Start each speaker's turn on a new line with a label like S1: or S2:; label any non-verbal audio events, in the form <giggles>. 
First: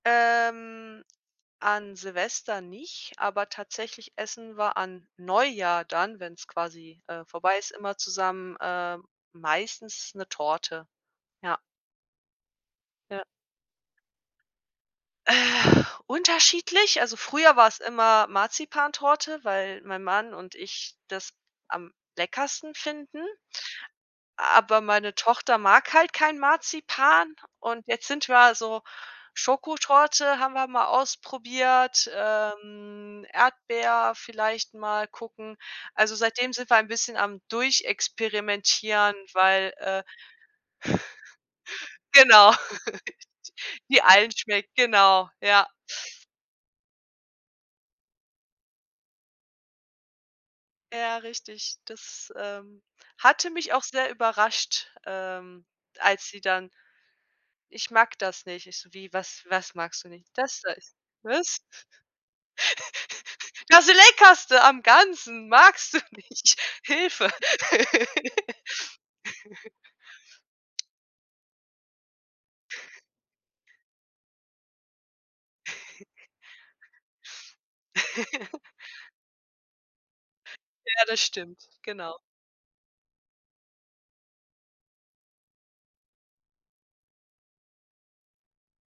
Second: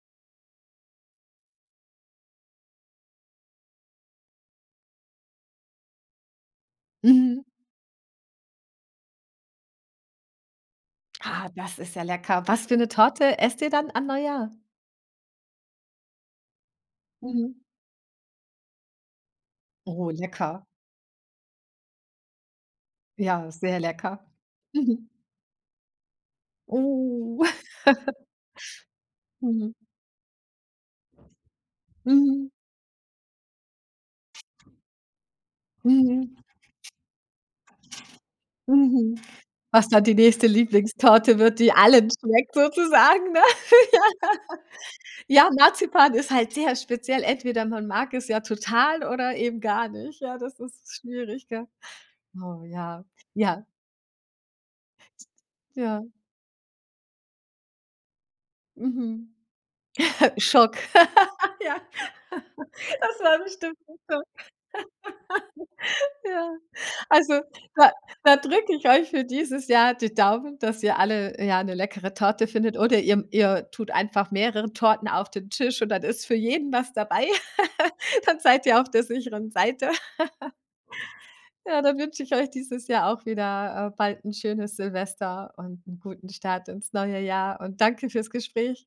S1: Ähm. An Silvester nicht, aber tatsächlich essen wir an Neujahr dann, wenn's quasi, äh,
S2: Mhm.
S1: vorbei ist, immer zusammen, ähm, meistens 'ne Torte.
S2: Ah,
S1: Ja.
S2: das ist ja lecker. Was für 'ne
S1: Ja.
S2: Torte esst ihr dann an Neujahr?
S1: Äh, unterschiedlich, also früher
S2: Mhm.
S1: war es immer Marzipantorte, weil mein
S2: Oh,
S1: Mann und
S2: lecker.
S1: ich das am leckersten finden.
S2: Ja, sehr lecker.
S1: Aber
S2: Mhm.
S1: meine Tochter mag halt kein Marzipan
S2: Uh.
S1: und jetzt
S2: <giggles>
S1: sind wir so
S2: Mhm.
S1: Schokotorte haben wir mal ausprobiert,
S2: Mhm.
S1: ähm, Erdbeer vielleicht mal gucken. Also,
S2: Mhm.
S1: seitdem sind wir ein bisschen am Durchexperimentieren,
S2: Mhm,
S1: weil
S2: was dann
S1: äh
S2: die nächste Lieblingstorte wird, die allen
S1: Genau.
S2: schmeckt
S1: <laughs>
S2: sozusagen, ne? <laughs>
S1: Die allen schmeckt, genau,
S2: Ja, Ja,
S1: ja.
S2: Marzipan ist halt sehr speziell. Entweder man mag es ja total oder eben gar nicht, ja, das ist
S1: Ja,
S2: schwierig, gell?
S1: richtig, das,
S2: Oh
S1: ähm,
S2: ja,
S1: hatte
S2: ja.
S1: mich auch sehr überrascht, ähm,
S2: Ja.
S1: als sie dann „Ich mag das nicht.“ Ich so: „Wie,
S2: Mhm.
S1: was was magst du nicht?“
S2: <chuckles>
S1: „Das da.“
S2: Schock.
S1: Ich so:
S2: <laughs>
S1: „Was?“
S2: Ja. <laughs> Das war
S1: <giggles>
S2: bestimmt
S1: Das
S2: 'n Schock.
S1: leckerste am Ganzen magst du
S2: <laughs> Ja.
S1: nicht, Hilfe.
S2: Also, da da drücke ich euch für dieses
S1: <laughs>
S2: Jahr die Daumen, dass ihr alle, ja, 'ne leckere Torte findet oder ihr ihr tut einfach mehrere Torten auf den Tisch und dann
S1: <chuckles>
S2: ist für jeden was dabei. <laughs> Dann seid
S1: <giggles>
S2: ihr auf der sicheren Seite. <giggles>
S1: Ja, das stimmt,
S2: Ja, dann
S1: genau.
S2: wünsche ich euch dieses Jahr auch wieder, äh, bald 'n schönes Silvester und 'n guten Start ins neue Jahr und danke fürs Gespräch.